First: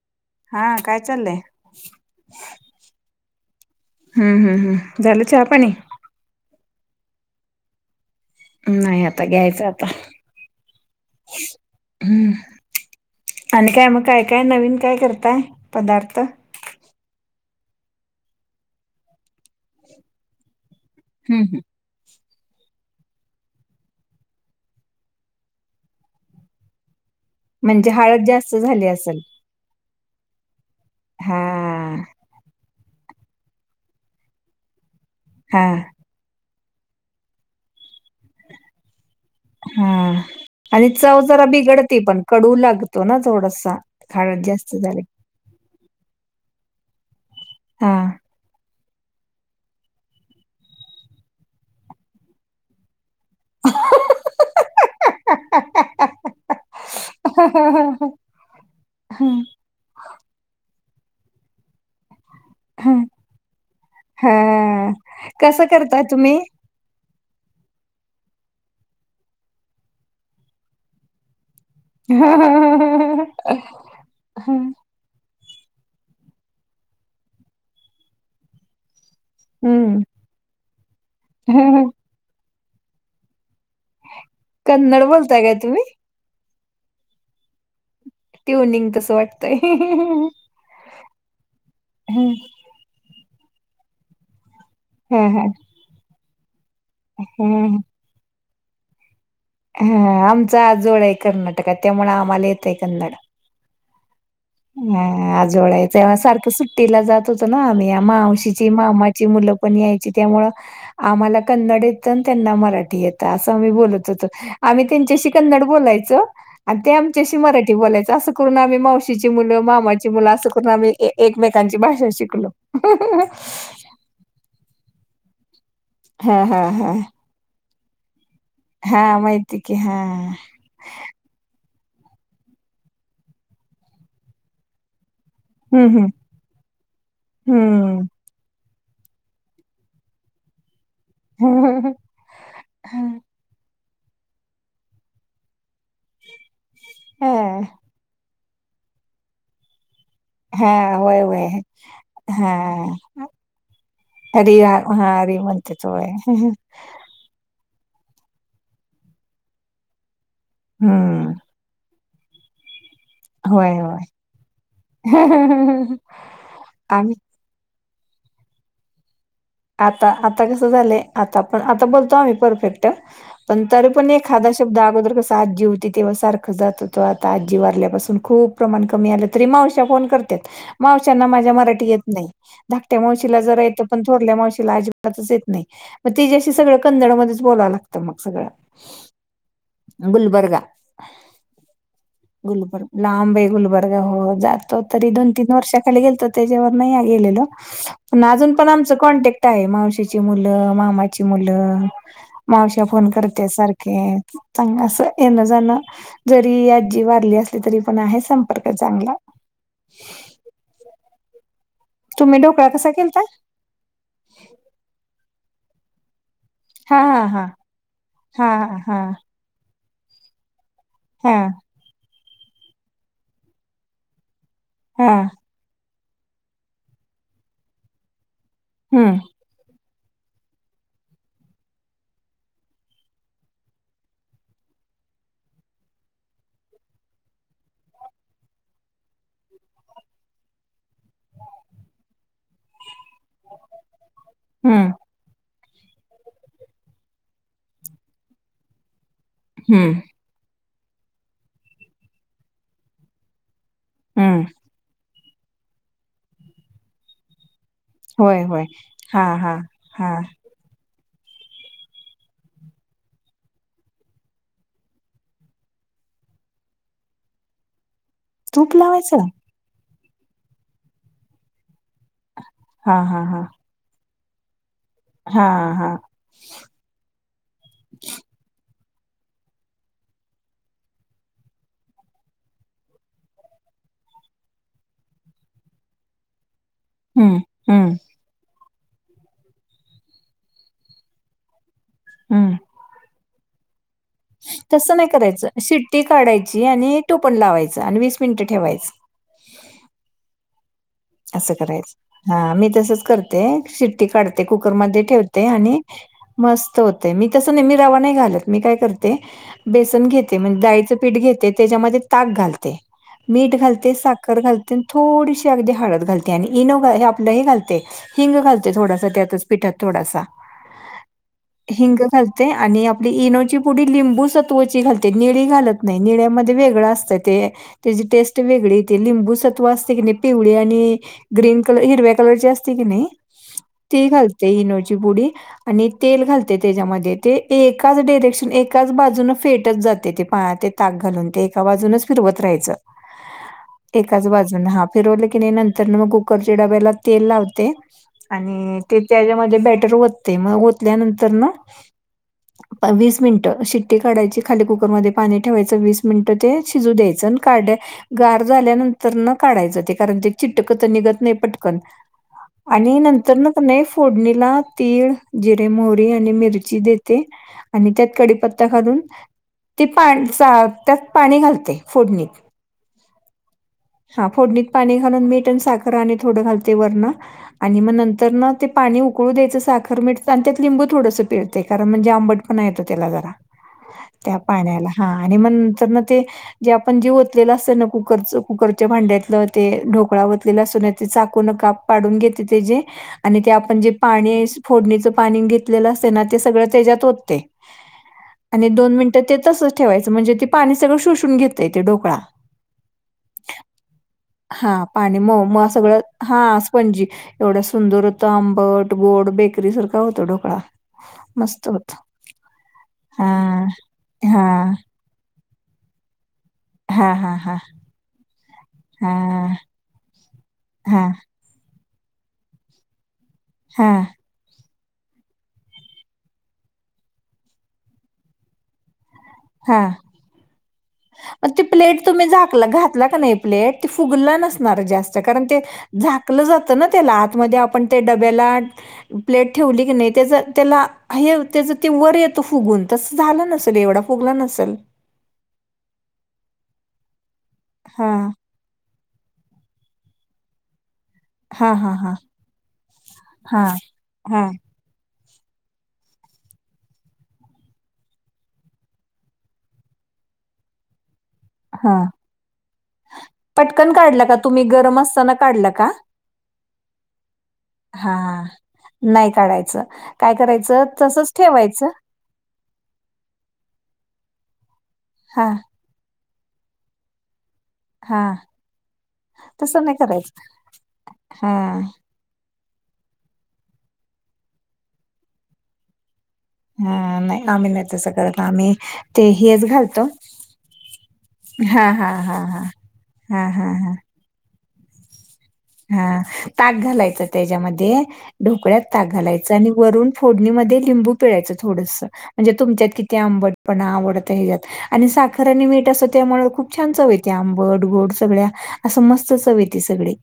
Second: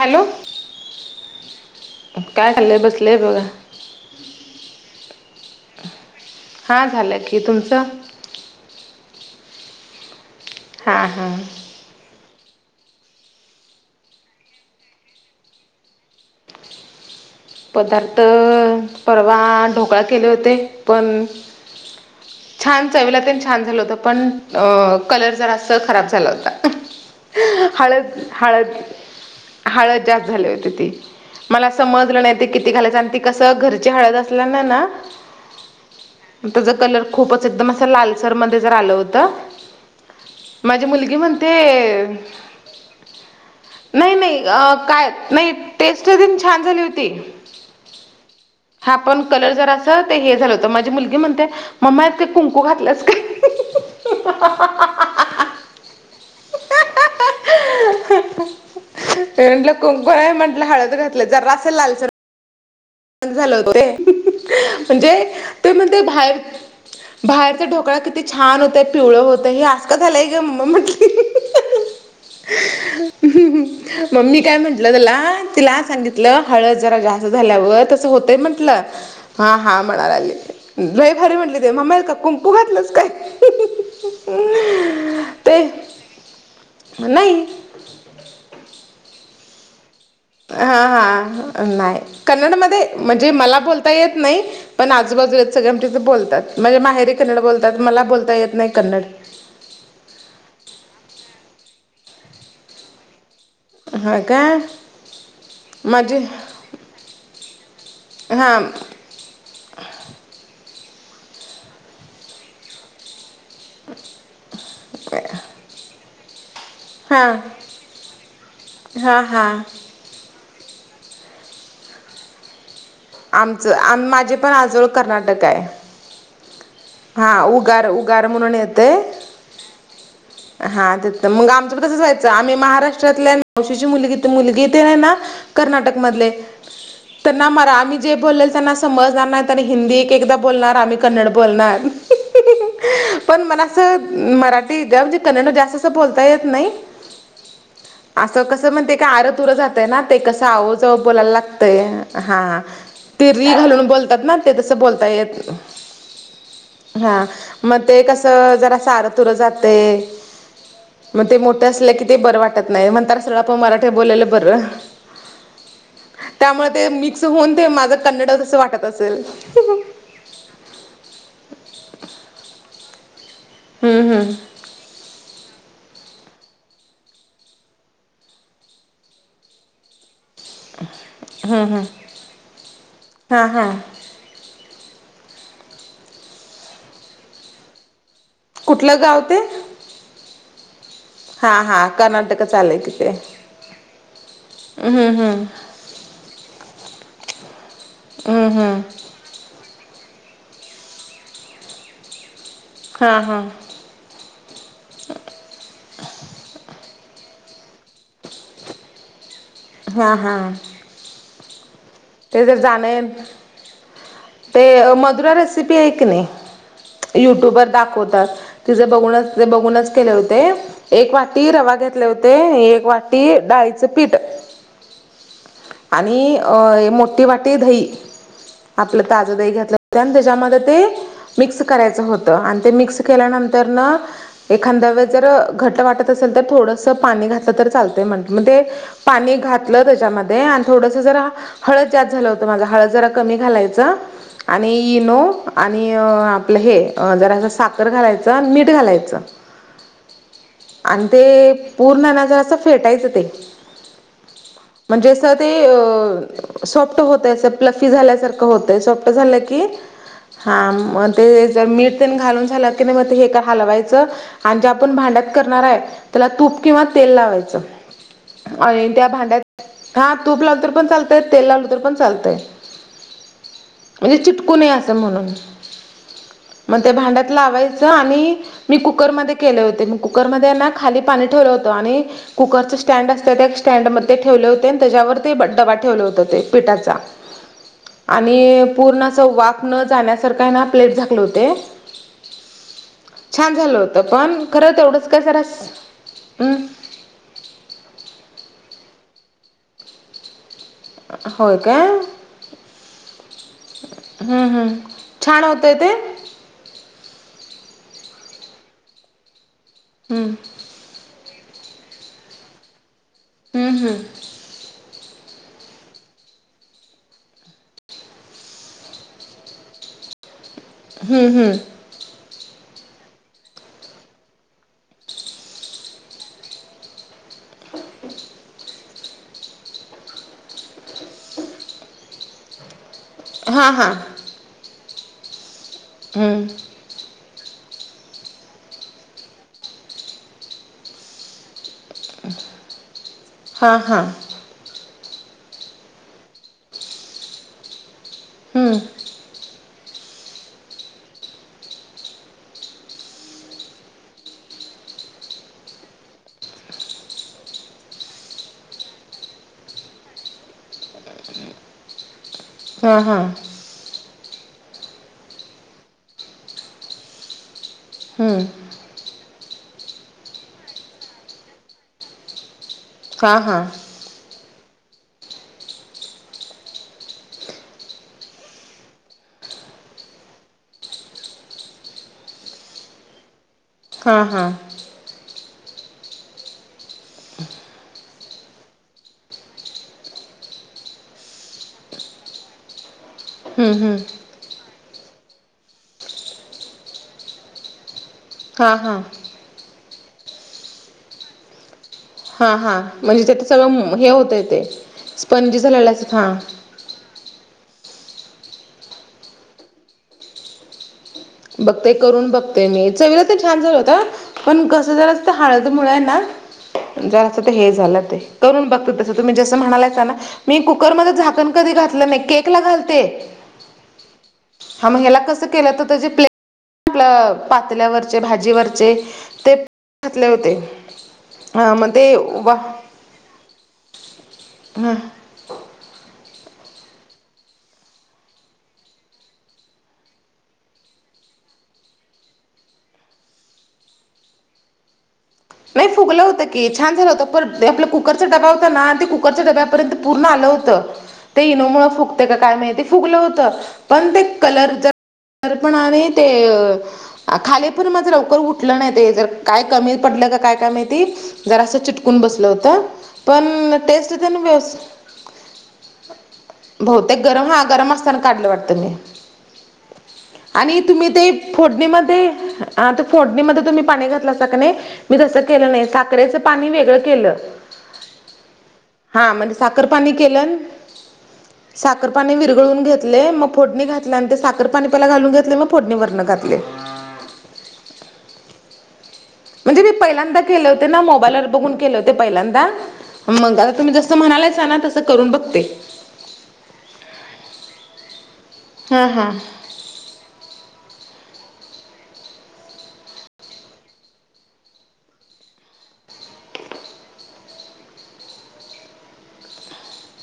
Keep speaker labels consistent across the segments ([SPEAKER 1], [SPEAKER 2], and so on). [SPEAKER 1] Hello
[SPEAKER 2] हा, काय चाललंयं?
[SPEAKER 1] काय [unintelligible] बसले बघा.
[SPEAKER 2] ह ह ह झालं चहा, पाणी?
[SPEAKER 1] हा झालं की, तुमचं?
[SPEAKER 2] नाही, आता घ्यायचं आता.
[SPEAKER 1] हा हा.
[SPEAKER 2] हम्म! आणि काय मग काय काय नवीन काय करताय, पदार्थ?
[SPEAKER 1] पदार्थ परवा ढोकळा केले होते, पण
[SPEAKER 2] हम्म हम्म
[SPEAKER 1] छान! चवीला तेन छान झालं होतं, पण कलर जरा असं खराब झाला होता.
[SPEAKER 2] म्हणजे, हळद जास्त झाली असेल?
[SPEAKER 1] हळद जास्त झाली होती, ती
[SPEAKER 2] हा
[SPEAKER 1] मला समजलं नाही. किती घालायच, आणि ते कसं घरची हळद असल्याने ना
[SPEAKER 2] हा.
[SPEAKER 1] त्याचा कलर खूपच एकदम असं लालसर मध्ये जर आलं होत.
[SPEAKER 2] हम्म. आणि चव जरा बिघडते
[SPEAKER 1] म्हणते
[SPEAKER 2] पण कडवू लागतो ना थोडासा
[SPEAKER 1] नाही नाही
[SPEAKER 2] खडात
[SPEAKER 1] अ,
[SPEAKER 2] जास्त झाले.
[SPEAKER 1] काय नाही टेस्ट दिन छान झाली होती.
[SPEAKER 2] हा.
[SPEAKER 1] हा पण कलर जर अस तर हे झालं होतं माझी मुलगी म्हणते. मम्मात ते कुंकू घातलंस का?
[SPEAKER 2] ह.
[SPEAKER 1] म्हट को कोणा म्हटलं हळद घातलं जर असल लालच. झा होत ते
[SPEAKER 2] हा
[SPEAKER 1] म्हणजे
[SPEAKER 2] कसं
[SPEAKER 1] ते म्हण ते
[SPEAKER 2] करताय तुम्ही
[SPEAKER 1] बाहेर बाहेरचा ढोकळा किती छान होत पिवळ होतं हे आसका झालंय ग म म्हटली.
[SPEAKER 2] हा हा ह ह.
[SPEAKER 1] मममी काय म्हंटलं त्याला तिला सांगितलं हळद जरा जास्त झाल्यावर म्ह म्ह
[SPEAKER 2] हम्म
[SPEAKER 1] म्ह. बुहातलंच काय?
[SPEAKER 2] कन्नड बोलताय काय
[SPEAKER 1] ते
[SPEAKER 2] तुम्ही?
[SPEAKER 1] नाही.
[SPEAKER 2] ट्यवनिंग तसं वाटतंय.
[SPEAKER 1] हा हा नाही
[SPEAKER 2] ह
[SPEAKER 1] कन्नडमध्ये म्हणजे मला बोलता येत नाही. पण
[SPEAKER 2] ह
[SPEAKER 1] आजूबाजूेत सगळे आम तथं बोलतात म्हणजे माहेरी कन्नड बोलतात
[SPEAKER 2] ह
[SPEAKER 1] मला बोलता येत नाही कन्नड.
[SPEAKER 2] हा आमचा जोड आहे कर्नाटक त्यामु आम्हाला येत आहे कन्नड.
[SPEAKER 1] ह.
[SPEAKER 2] हा आजोळ्याव्हा सारखं सुट्टीला जात होतं ना आम्ही
[SPEAKER 1] हां
[SPEAKER 2] मावशीची मामाची मुलं. पण यायची त्यामु आम्हाला कन्नड येत त्यांना मराठी येत. असं आम्ही बोलत होतो आम्ही त्यांच्याशी कन्नड बोलायचं. आणि ते
[SPEAKER 1] हां
[SPEAKER 2] आमच्याशी मराठी बोलायचं असं करून आम्ही मावशी
[SPEAKER 1] हां हां
[SPEAKER 2] मामाची मुलं असं करून आम्ही एकमेकांची भाषा शिकलो.
[SPEAKER 1] आमचं आम माझे पण आजवळ कर्नाटक आहे.
[SPEAKER 2] हा हा हा.
[SPEAKER 1] हा उगार उगार म्हणून येत.
[SPEAKER 2] हा माहिती की हा.
[SPEAKER 1] हा ते मग आमचं तसं जायचं आम्ही महाराष्ट्रातल्या नावशीची मुगी मुलगी येते ना ना.
[SPEAKER 2] हम्म
[SPEAKER 1] कर्नाटकमधले त्यांना मरा आम्ही
[SPEAKER 2] हम्म
[SPEAKER 1] ब त्यांना समजणार नाही हिंदी एकदा बोलणार आम्. क् ब
[SPEAKER 2] हम्म.
[SPEAKER 1] प म. ं मराठी ज म्हणजे कन्नड जास्त असं बोलता येत नाही.
[SPEAKER 2] हा.
[SPEAKER 1] असं कसं म्हणते का आरतुर जातय ना ते कसं
[SPEAKER 2] हा
[SPEAKER 1] आवजव
[SPEAKER 2] होय
[SPEAKER 1] बोलायला
[SPEAKER 2] होय
[SPEAKER 1] लागतंय हा. ते री घालून बोलतात ना ते
[SPEAKER 2] हरी हा
[SPEAKER 1] तसं बोलता
[SPEAKER 2] हा हरी
[SPEAKER 1] येत.
[SPEAKER 2] म्हणतेच होय.
[SPEAKER 1] हा मग ते कस जरा सारं तुर जाते मग
[SPEAKER 2] हम्म.
[SPEAKER 1] ते मोठ. अस की ते बरं वाटत नाही.
[SPEAKER 2] होय होय
[SPEAKER 1] ब.
[SPEAKER 2] आम्ही
[SPEAKER 1] ते माझं कन्नड तसं वाटत असेल.
[SPEAKER 2] आता आता कस झालंय आता पण आता बोलतो आम्ही परफेक्ट पण तरी पण
[SPEAKER 1] हम्म हम्म
[SPEAKER 2] खादा ब अगोदरच आजी होती तेव्हा सारखं जात होतं आता आजी वारल्यापासून खूप प्रमाण कमी आलं. मा मावश मा्या
[SPEAKER 1] हम्म हम्म
[SPEAKER 2] मराठी य नाही ्या मावशीला
[SPEAKER 1] हा
[SPEAKER 2] ज
[SPEAKER 1] हा
[SPEAKER 2] य. ोरल्या मावशीला अजिबातच येत नाही मग तेच्याशी सगळं कन्नड मध्येच बोलावं लागतं मग सगळं.
[SPEAKER 1] कुठलं गाव ते
[SPEAKER 2] गुलबर्गा
[SPEAKER 1] हा हा कर्नाटकच आलंय
[SPEAKER 2] गुलबर्ग
[SPEAKER 1] तिथे
[SPEAKER 2] लांब आहे गुलबर्ग हो जातो
[SPEAKER 1] हम्म
[SPEAKER 2] तरी दोन
[SPEAKER 1] हम्म
[SPEAKER 2] तीन वर्षा त्याे अण आ
[SPEAKER 1] हम्म हम्म
[SPEAKER 2] कॉन्टॅक्ट आहे मावशची मुलं मामाची मुलं मावश फोन
[SPEAKER 1] हा
[SPEAKER 2] करत
[SPEAKER 1] हा
[SPEAKER 2] सारख.... येण जाणं जरी आजी वाारली असली तरी..... आहे संपर्क चांगला....
[SPEAKER 1] हां हां...
[SPEAKER 2] तुम्ही
[SPEAKER 1] ते जर
[SPEAKER 2] ढोकळा कसा
[SPEAKER 1] जाणे
[SPEAKER 2] केलता
[SPEAKER 1] ते मधुरा रेसिपी आहे नाही....
[SPEAKER 2] हा हा हा
[SPEAKER 1] युट्यूबर दाखवतात
[SPEAKER 2] हा
[SPEAKER 1] तिचं
[SPEAKER 2] हा
[SPEAKER 1] बघूनच..... तिचं बघूनच केलं होतं एक
[SPEAKER 2] हा
[SPEAKER 1] वाटी रवा घेतला.... घले होते एक वाटी डाळीचं पीठ....
[SPEAKER 2] हा....
[SPEAKER 1] आणि मोठी वाटी दही आपलं
[SPEAKER 2] हम्म
[SPEAKER 1] ताज दही घरचं..... त्या त्याच्यामध्ये ते मिक्स करायचं होतं आणि ते मिक्स केल्यानंतर न...... एखाद्या वेळ जर घट वाटत असेल तर थोडंसं पाणी घातलं तर चालतय म्हण म्हणजे...... पाणी घातलं त्याच्यामध्ये आणि थोडस जरा..... हळद जास्त झालं होतं माझा हळद जरा कमी घालायचं आणि
[SPEAKER 2] हम्म
[SPEAKER 1] इनो..... आणि आपलं हे जरा असं साखर घालायचं मीठ घालायचं....
[SPEAKER 2] हम्म....
[SPEAKER 1] आणि ते पूर्ण नजार असं फेटायचं ते.....
[SPEAKER 2] हम्म....
[SPEAKER 1] म्हणजे अस ते सॉफ्ट होत आसेल.... ल्या
[SPEAKER 2] होय होय
[SPEAKER 1] होत
[SPEAKER 2] हा
[SPEAKER 1] झा
[SPEAKER 2] हा
[SPEAKER 1] क
[SPEAKER 2] हा
[SPEAKER 1] [unintelligible] हां मग ते जर मीठ तेनी घालून झालं की नाही मग ते हे हलवायचं.... आणि जे आपण भांड्यात करणार आहे त्याला तूप किंवा तेल लावायचं.....
[SPEAKER 2] तूप
[SPEAKER 1] आणि त्या
[SPEAKER 2] लावायचं
[SPEAKER 1] भांड्यात हा तूप लावल तर पण चालतय तेल लावल तर पण चालतय...
[SPEAKER 2] हा हा हा....
[SPEAKER 1] म्हणजे चिटकू नय असं म्हणून
[SPEAKER 2] हां.
[SPEAKER 1] मग त्या भांड्यात लावायचं आणि..... मी कुकरमध्ये केले होते म कुकरमध्ये ना खाली पाणी ठेवलं होतं आणि..... कुकरचं स्टँड असतं त्या स्टँड मध्ये ठेवले होते आणि त्याच्यावर ते डबा ठेवले होत ते पिठाचा.....
[SPEAKER 2] हं, हं,
[SPEAKER 1] आणि पूर्ण असं वाफ न जाण्यासारखा आहे ना प्लेट झाकलं होते.....
[SPEAKER 2] हम....
[SPEAKER 1] छान झालं होत पण खरं
[SPEAKER 2] तसं
[SPEAKER 1] एवढंच
[SPEAKER 2] नाही
[SPEAKER 1] काय
[SPEAKER 2] करायचं.
[SPEAKER 1] करायचे
[SPEAKER 2] शिट्टी
[SPEAKER 1] ह्मम?
[SPEAKER 2] काढायची आणि टोपण लावायचे आणि वीस मिनिट ठेवायचं.....
[SPEAKER 1] होय काय?
[SPEAKER 2] हा मी तसच करते शिट्टी काढते
[SPEAKER 1] हम्म हम्म
[SPEAKER 2] कुकरमध्ये
[SPEAKER 1] छान
[SPEAKER 2] ठेवते
[SPEAKER 1] होतंय
[SPEAKER 2] आणि....
[SPEAKER 1] ते
[SPEAKER 2] मस्त होतय मी तसं नेहमी रवा नाही घालत मी काय करते बेसन
[SPEAKER 1] हम्म
[SPEAKER 2] घेते म्हणजे डाळीचे? पीठ घेते त्याच्यामध्ये ताक घालते मीठ
[SPEAKER 1] हम्म
[SPEAKER 2] घालते
[SPEAKER 1] हम्म
[SPEAKER 2] साखर घालते थोडीशी अगदी हळद..... घालते आणि इनो आपलंही घालते हिंग घालते थोडासा त्यातच पीठात थोडासा.....
[SPEAKER 1] हम्म हम्म....
[SPEAKER 2] हिंग घालते आणि आपली इनोची पुडी लिंबू सत्वाची घालते निळी घालत..... नाही निळ्यामध्ये वेगळं असतय.... त्याची टेस्ट वेगळी येते लिंबू सत्व असते की नाही पिवळे आणि..... ग्रीन कलर हिरव्या कलर असते की नाही
[SPEAKER 1] हां हां
[SPEAKER 2] ती घालते इनोची पुडी.... आणि तेल
[SPEAKER 1] हम्म
[SPEAKER 2] घालते त्याच्यामध्ये.... ते एकाच डायरेक्शन एकाच बाजून फेटत जाते ते पाण्यात ते ताक घालून..... एकाजून फिरवत राय
[SPEAKER 1] हां हां
[SPEAKER 2] एका बाजून हा फिर की नाही.... तर मग कुकरच्या डब्याला तेल लावते
[SPEAKER 1] हम्म
[SPEAKER 2] आणि ते.... त्याच्यामध्ये बेटर ओतते मग ओतल्या नंतर ने..... वीस मिनिटं शिट्टी काढयची खाली कुकरमध्ये पाणी ठेवायचं वीस मिनिटं ते शिजू द्यायचं आणि काढ्या..... गार झाल्यानंतर न काढायचं ते कारण ते..... चिटक तर निघत नाही पटकन आणि
[SPEAKER 1] हां हां
[SPEAKER 2] नंतर.... प नाही फोडणीला तीळ जिरे मोरी आणि मिरची देते.... आणि त्यात
[SPEAKER 1] हम्म
[SPEAKER 2] कडीीपत्ता घालून ते पा त्यात पाणी घालते फोडणीत
[SPEAKER 1] हा हा
[SPEAKER 2] हा फोडणीत पाणी घालून मीठण साखर आणि थोडं घालते वरण आणि मग नंतर ना ते पाणी उकळू द्यायचं साखर मिरचं आणि त्यात लिंबू थोडंसं पिरते कारण म्हणजे आंबट पण येतो त्याला जरा
[SPEAKER 1] हां
[SPEAKER 2] त्या
[SPEAKER 1] हां
[SPEAKER 2] पाण्याला हा आणि मंतर ना ते जे आपण जी तलेलं असतं ना कुठ कुकरच कुकरच्या भांड्यातलं ते ढोकळा वतलेला असून ते चाकूनकाप पाडून घेते ते जे आणि ते
[SPEAKER 1] हम्म
[SPEAKER 2] आपण जे
[SPEAKER 1] हम्म
[SPEAKER 2] पाणी फोडणीचं पाणी घेतलेलं असते ना ते सगळं त्याच्यात होतते आणि
[SPEAKER 1] हां
[SPEAKER 2] दोन
[SPEAKER 1] हां
[SPEAKER 2] मिनिटं ते तसंच ठेवायचं म्हणजे ती पाणी सगळं शोषून घेतता येते डोकळा
[SPEAKER 1] हा हा म्हणजे त्याच सगळं हे हो
[SPEAKER 2] हा पाणी म मग सगळं हा पणजी एवढ्या सुंदर हो त आंबट गोड बेकरी सारखा होत ढोकळा मस्त
[SPEAKER 1] बघते
[SPEAKER 2] होतो.
[SPEAKER 1] करून बघते मी चवीला तर छान
[SPEAKER 2] हां,
[SPEAKER 1] झाल होत पण
[SPEAKER 2] हां,
[SPEAKER 1] कसं झालं तर हळद मुळ आहे ना
[SPEAKER 2] हां, हां,
[SPEAKER 1] जरा
[SPEAKER 2] हां,
[SPEAKER 1] हे झालं ते करून बघत तस तुम्ही
[SPEAKER 2] हां.
[SPEAKER 1] जसं म्हणाला ना मी
[SPEAKER 2] हा
[SPEAKER 1] कुकरमध्ये झाकण कधी घातलं नाही केक ला घालते
[SPEAKER 2] हा
[SPEAKER 1] क के आपल्या पातल्यावरचे भाजीवरचे ते
[SPEAKER 2] हा
[SPEAKER 1] घातले होते
[SPEAKER 2] मग त
[SPEAKER 1] हा
[SPEAKER 2] प्लेट
[SPEAKER 1] ते
[SPEAKER 2] तुम्ही झाक
[SPEAKER 1] वा
[SPEAKER 2] घातला का नाही प्लेट त फुगलं नसणार
[SPEAKER 1] ह
[SPEAKER 2] जास्त कारण ते झाकलं जात ना त्याला आतमध्ये आपण त्या डब्याला प्लेट ठेवली की नाही त्याच त्याला हे त्याच ते वर येतं फुगून तस झालं नसल एवढं पुगला नसेल
[SPEAKER 1] नाही फुगलं होतं की छान झालं होतं पण आपला
[SPEAKER 2] हा
[SPEAKER 1] कुकरचा डबा होता ना ते कुकरच्या डब्या पूर्ण आलं होतं ते इनो
[SPEAKER 2] हा
[SPEAKER 1] मुळ
[SPEAKER 2] हा हा
[SPEAKER 1] फुकते का काय माहि फुगलं होत
[SPEAKER 2] हा
[SPEAKER 1] पण ते
[SPEAKER 2] हा
[SPEAKER 1] कलर जर अर्पण आहे ते अ खाली पण माझं लवकर उठलं नाही ते जर काय कमी पडलं का काय कमीती जरा असं
[SPEAKER 2] हा
[SPEAKER 1] चिटकून बसलं होत पण
[SPEAKER 2] पटकन
[SPEAKER 1] टेस्ट
[SPEAKER 2] काढला
[SPEAKER 1] त्या
[SPEAKER 2] का
[SPEAKER 1] ना
[SPEAKER 2] तुम्ही
[SPEAKER 1] व्यवस्
[SPEAKER 2] गरम असताना काढला का
[SPEAKER 1] बहतेक गरम हा गरम
[SPEAKER 2] हा
[SPEAKER 1] असताना काढलं वाटत मी
[SPEAKER 2] नाही काढायचं काय
[SPEAKER 1] आणि
[SPEAKER 2] करायचं
[SPEAKER 1] तुम्ही ते
[SPEAKER 2] तसंच ठेवायचं
[SPEAKER 1] फोडणीमध्ये फोडणीमध्ये तुम्ही पाणी घातला सग नाही मी तसं
[SPEAKER 2] हा
[SPEAKER 1] केलं नाही साखर्याचं पाणी वेगळं केलं
[SPEAKER 2] हा
[SPEAKER 1] हा म्हणजे
[SPEAKER 2] तसं
[SPEAKER 1] साखर
[SPEAKER 2] नाही
[SPEAKER 1] पाणी
[SPEAKER 2] करायचं
[SPEAKER 1] केलं
[SPEAKER 2] हा
[SPEAKER 1] साखरपाणी विरगळून घेतले मग फोडणी घातले आणि ते साखरपाणी पला घालून घेतले मग फोडणीवरनं घातले
[SPEAKER 2] अ नाही आम्ही नाही तसं करत आम्ही ते हेच
[SPEAKER 1] म्हणजे मी
[SPEAKER 2] घालतो
[SPEAKER 1] पहिल्यांदा केले होते ना मोबाईलवर बघून
[SPEAKER 2] हा
[SPEAKER 1] केले
[SPEAKER 2] हा
[SPEAKER 1] होते
[SPEAKER 2] हा हा
[SPEAKER 1] पहिल्यांदा
[SPEAKER 2] हा
[SPEAKER 1] मग
[SPEAKER 2] हा हा
[SPEAKER 1] आताम् म्हणालायच ना तसं करून बघते
[SPEAKER 2] हा ताक घालायचं त्याच्यामध्ये ढोकळ्यात
[SPEAKER 1] हा
[SPEAKER 2] ताक
[SPEAKER 1] हा
[SPEAKER 2] घालायचं आणि वरून फोडणीमध्ये लिंबू पिळायचं थोडस म्हणजे तुमच्यात किती आंबटपणा आवडत हच्यात आणि साखर आणि मीठ असं त्यामुळे खूप छान चवयेत आंबट गोड सगळ्या असं मस्तच हवी त सगळे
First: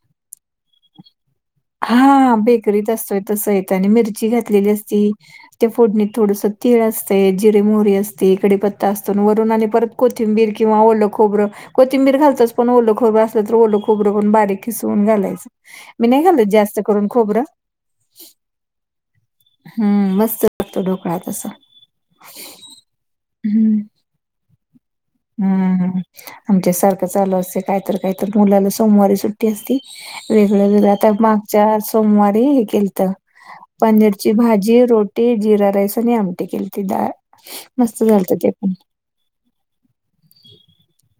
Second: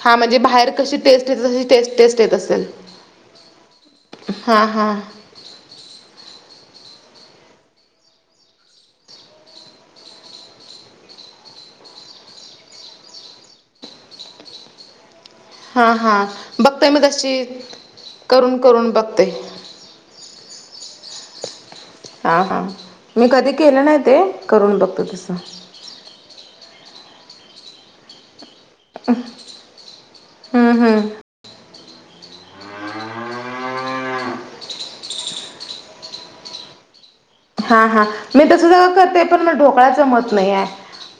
[SPEAKER 1] हा म्हणजे बाहेर कशी टेस्ट येत तशी टेस्ट टेस्ट येत
[SPEAKER 2] हां,
[SPEAKER 1] असेल
[SPEAKER 2] बेकरीत असतोय तसं ने मिरची
[SPEAKER 1] हां
[SPEAKER 2] घातलेली
[SPEAKER 1] हां
[SPEAKER 2] असती त्या फोडणीत थोडस तीळ असतते जिरीे मोहरी असते इकडे पत्ता असतो वरून आले परत कोथिंबर किंवा ओलं खोरं कोथिंबीर घालतच पण ओलं खोबरं असलं तर ओलं खोबरं बारीक खिसवून घालायच
[SPEAKER 1] हां हां बघत आहे मग तशी करून करून बघते आहे
[SPEAKER 2] हम्म मस्त लागतो ढोकळा तस
[SPEAKER 1] हा हां मी कधी केलं नाही ते करून बघतो तसं
[SPEAKER 2] हम्म आमच्या सारखं चालू असतं... काहीतर काहीतर मुलाला सोमवारी सुट्टी असती. वेगळं
[SPEAKER 1] हम्म
[SPEAKER 2] वेगळं...
[SPEAKER 1] हम्म
[SPEAKER 2] आता मागच्या सोमवारी हे केलतं पनीरची भाजी, रोटी, जिरा राईस आणि आमटी केलती डाळ
[SPEAKER 1] हा
[SPEAKER 2] मस्त
[SPEAKER 1] हा...
[SPEAKER 2] झालत
[SPEAKER 1] मी
[SPEAKER 2] ते
[SPEAKER 1] तर
[SPEAKER 2] पण
[SPEAKER 1] सगळं करते, पण मला ढोकळा जमत नाहीये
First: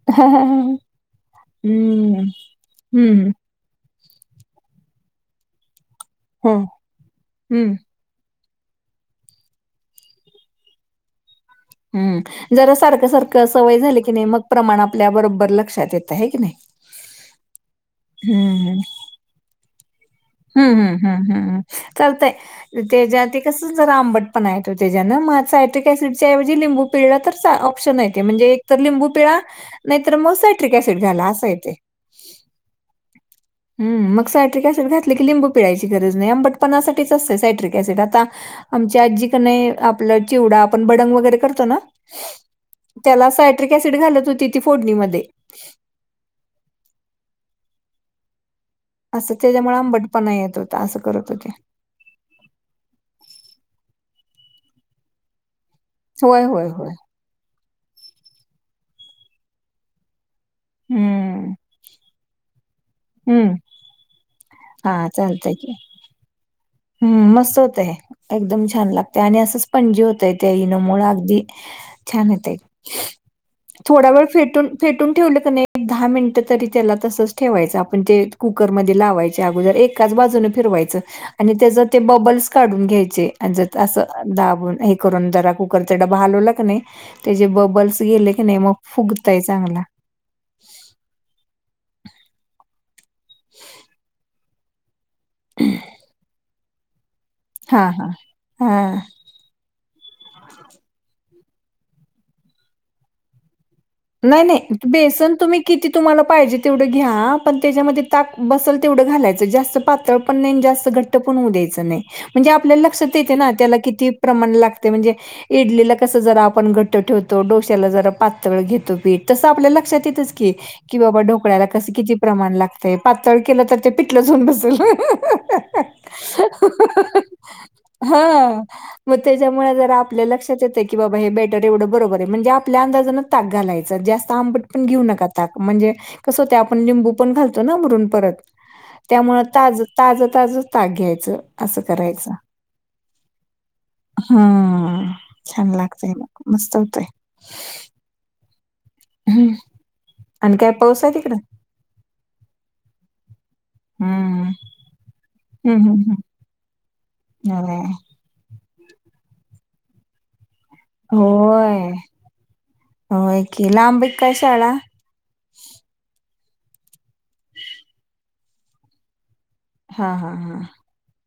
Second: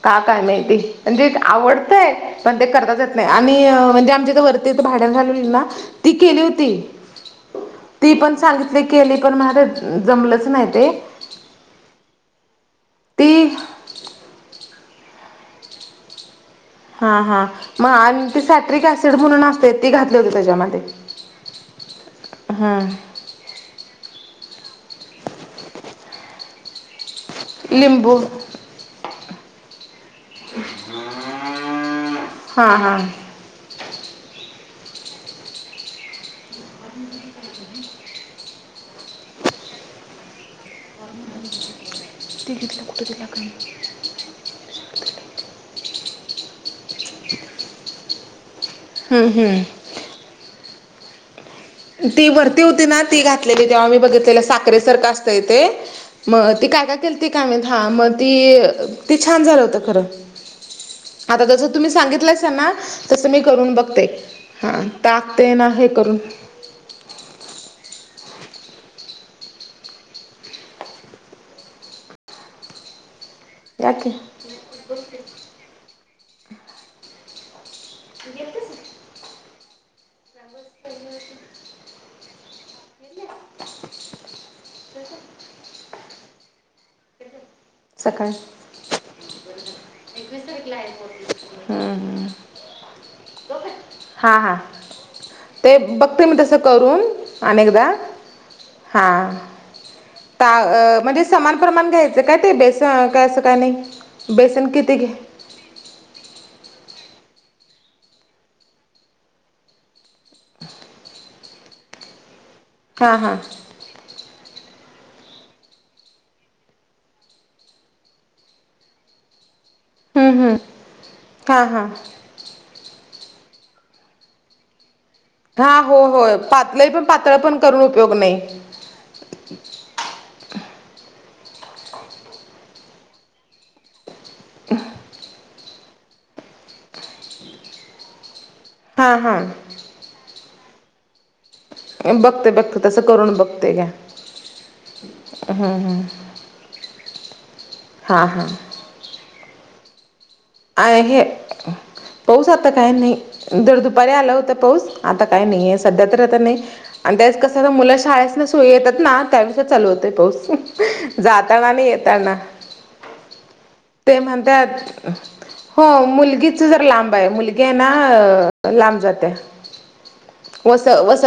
[SPEAKER 1] का काय माहिती? म्हणजे... आवडतंय,
[SPEAKER 2] हम्म
[SPEAKER 1] पण ते करताच येत
[SPEAKER 2] हम्म
[SPEAKER 1] नाही मी... म्हणजे आमच्या इथं वरती भाड्यानं राहतात ना, ती केली
[SPEAKER 2] हो
[SPEAKER 1] होती
[SPEAKER 2] हम्म
[SPEAKER 1] ती पण सांगितली केली... पण माझं जमलंच नाही ते
[SPEAKER 2] हम्म... जरा सारखं
[SPEAKER 1] ती
[SPEAKER 2] सारखं सवय झाली की नाई, मग प्रमाण आपल्या बरोबर लक्षात येतं, है की नाई?
[SPEAKER 1] हा... हा. मग अन ती सॅट्रिक ऍसिड म्हणून असतंय ती घातली होती त्याच्यात
[SPEAKER 2] हुं.. हुं.. हुंहुं
[SPEAKER 1] हा
[SPEAKER 2] चालतंय ते ज्या [unintelligible] कसं जरा आंबटपणा येतो त्याच्यानं, मग सायट्रिक ॲसिड च्याऐवजी लिंबू पिळला तर ऑप्शन एक
[SPEAKER 1] लिंबू
[SPEAKER 2] है, म्हणजे एक तर लिंबू पिळा नाहीतर मग, सायट्रिक ऍसिड घाला असं ए ते
[SPEAKER 1] हा हा
[SPEAKER 2] हम्म... मग सायट्रिक ऍसिड घातले की लिंबू पिळायची गरज नाही. आंबटपणासाठीच असतं सायट्रिक ऍसिड आता आमची आजी की नाई, आपलं चिवडा.. आपण बडंग वगैरे करतो ना त्याला सायट्रिक ॲसिड घालत होती ती फोडणीमध्ये
[SPEAKER 1] हम्म
[SPEAKER 2] असं
[SPEAKER 1] हम्म
[SPEAKER 2] त्याच्यामुळे आंबटपणा येत होता, असं करत होती
[SPEAKER 1] ती वरती होती ना... ती घातलेली, तेव्हा मी बघितलेलं साखरे सारखं असतंय ते
[SPEAKER 2] होय,
[SPEAKER 1] मग ती
[SPEAKER 2] होय,
[SPEAKER 1] काय
[SPEAKER 2] होय.
[SPEAKER 1] काय केलती... काय माहीत... हां मग ती... ती छान झालं होतं खरं आता
[SPEAKER 2] हं,
[SPEAKER 1] जसं तुम्ही सांगितलं असं ना, तसं मी
[SPEAKER 2] हं.
[SPEAKER 1] करून बघते हा...
[SPEAKER 2] हां,
[SPEAKER 1] टाकते
[SPEAKER 2] चालतंय की.
[SPEAKER 1] ना हे करून
[SPEAKER 2] हम्म... मस्त होतंय... एकदम छान लागतं आणि असंच स्पंजी होतंय त्या इनोमुळे अगदी छान ए [unintelligible]
[SPEAKER 1] या की
[SPEAKER 2] थोड्या वेळ फेटून... फेटून ठेवलं की नई... एक दहा मिनिटं तरी त्याला तसंच ठेवायचं आप ते कुकरमध्ये लावायचे अगोदर एकाच बाजूनं फिरवायचं आणि त्याचं ते बबल्स काढून घ्यायचे... आणि जसा दाबून... हे करून जरा कुकर ते डब्बा हालवला का नाई... त्याचे बबल्स गेले
[SPEAKER 1] सकाळी
[SPEAKER 2] की नई, मग फुगताय चांगला
[SPEAKER 1] [unintelligible] हा... ते बघते मी तसं करून आणि
[SPEAKER 2] हा
[SPEAKER 1] एकदा...
[SPEAKER 2] हा हा
[SPEAKER 1] हां ता म्हणजे... समान प्रमाण घ्यायचं काय ते, बेस... काय असं काय नाई
[SPEAKER 2] नाई नाई, बेसन तुम्ही किती तुम्हाला पाहिजे तीवढं घ्या... पण त्याच्यामध्ये ताक बसल तेवढं घालायचं... जास्त पातळ पण नई आणि जास्त घट्ट पण होऊ द्यायचं नाई... म्हणजे आपल्याला लक्षात
[SPEAKER 1] हां हां
[SPEAKER 2] येतं ना त्याला किती प्रमाण लागतं. म्हणजे इडलीला कसं, जरा आपण घट्ट ठेवतो, डोश्याला जरा पातळ घेतो पीठ तसं आपल्या लक्षात येतंच की, की बाबा ढोकळ्याला
[SPEAKER 1] हां हां
[SPEAKER 2] कसं.. किती प्रमाण लागतंय... पातळ केलं तर, ते पिठलंच होऊन बसल
[SPEAKER 1] हा... हो हो, लई पण... पातळ पण, करून उपयोग नाई
[SPEAKER 2] हां. मग त्याच्यामुळे जरा आपल्या लक्षात येतं की, बाबा हे बेटर एवढं बरोबर ए... म्हणजे आपल्या अंदाजनेच ताक घालायचं जास्त आंबट पण घेऊ नका ताक... म्हणजे कसं होतंय आपण लिंबू पण घालतो ना... वरून परत
[SPEAKER 1] हा हा
[SPEAKER 2] त्यामुळं ताजं ताजं, ताजंच ताक घ्यायचं असं करायचं.
[SPEAKER 1] बघते... बघते... तसं करून बघते [unintelligible]
[SPEAKER 2] हम्म...
[SPEAKER 1] हम्म
[SPEAKER 2] छान
[SPEAKER 1] हम्म
[SPEAKER 2] लागतंय मग मस्त होतंय
[SPEAKER 1] हा हा
[SPEAKER 2] हुं, अन काय
[SPEAKER 1] आ
[SPEAKER 2] पाऊस हाय
[SPEAKER 1] हे
[SPEAKER 2] तिकडं
[SPEAKER 1] पाऊस आता काय नाई... दर दुपारी आला
[SPEAKER 2] हं.
[SPEAKER 1] होता पाऊस आता काय नाई है...
[SPEAKER 2] हं, हं,
[SPEAKER 1] सध्या तर
[SPEAKER 2] हं.
[SPEAKER 1] आता नाई आणि त्यात कसं तर
[SPEAKER 2] होय.
[SPEAKER 1] मुलं शाळेतनं.. सु... येतात ना त्या वेळेसच चालू होतंय पाऊस जाताना आणि
[SPEAKER 2] होय.
[SPEAKER 1] येताना...
[SPEAKER 2] होय की. लांब आहे
[SPEAKER 1] ते
[SPEAKER 2] काय शाळा?
[SPEAKER 1] म्हणतात हो... मुलगीचं जरा लांब ए... मुलगी ए ना लांब जाते
[SPEAKER 2] हा हा हा
[SPEAKER 1] वसत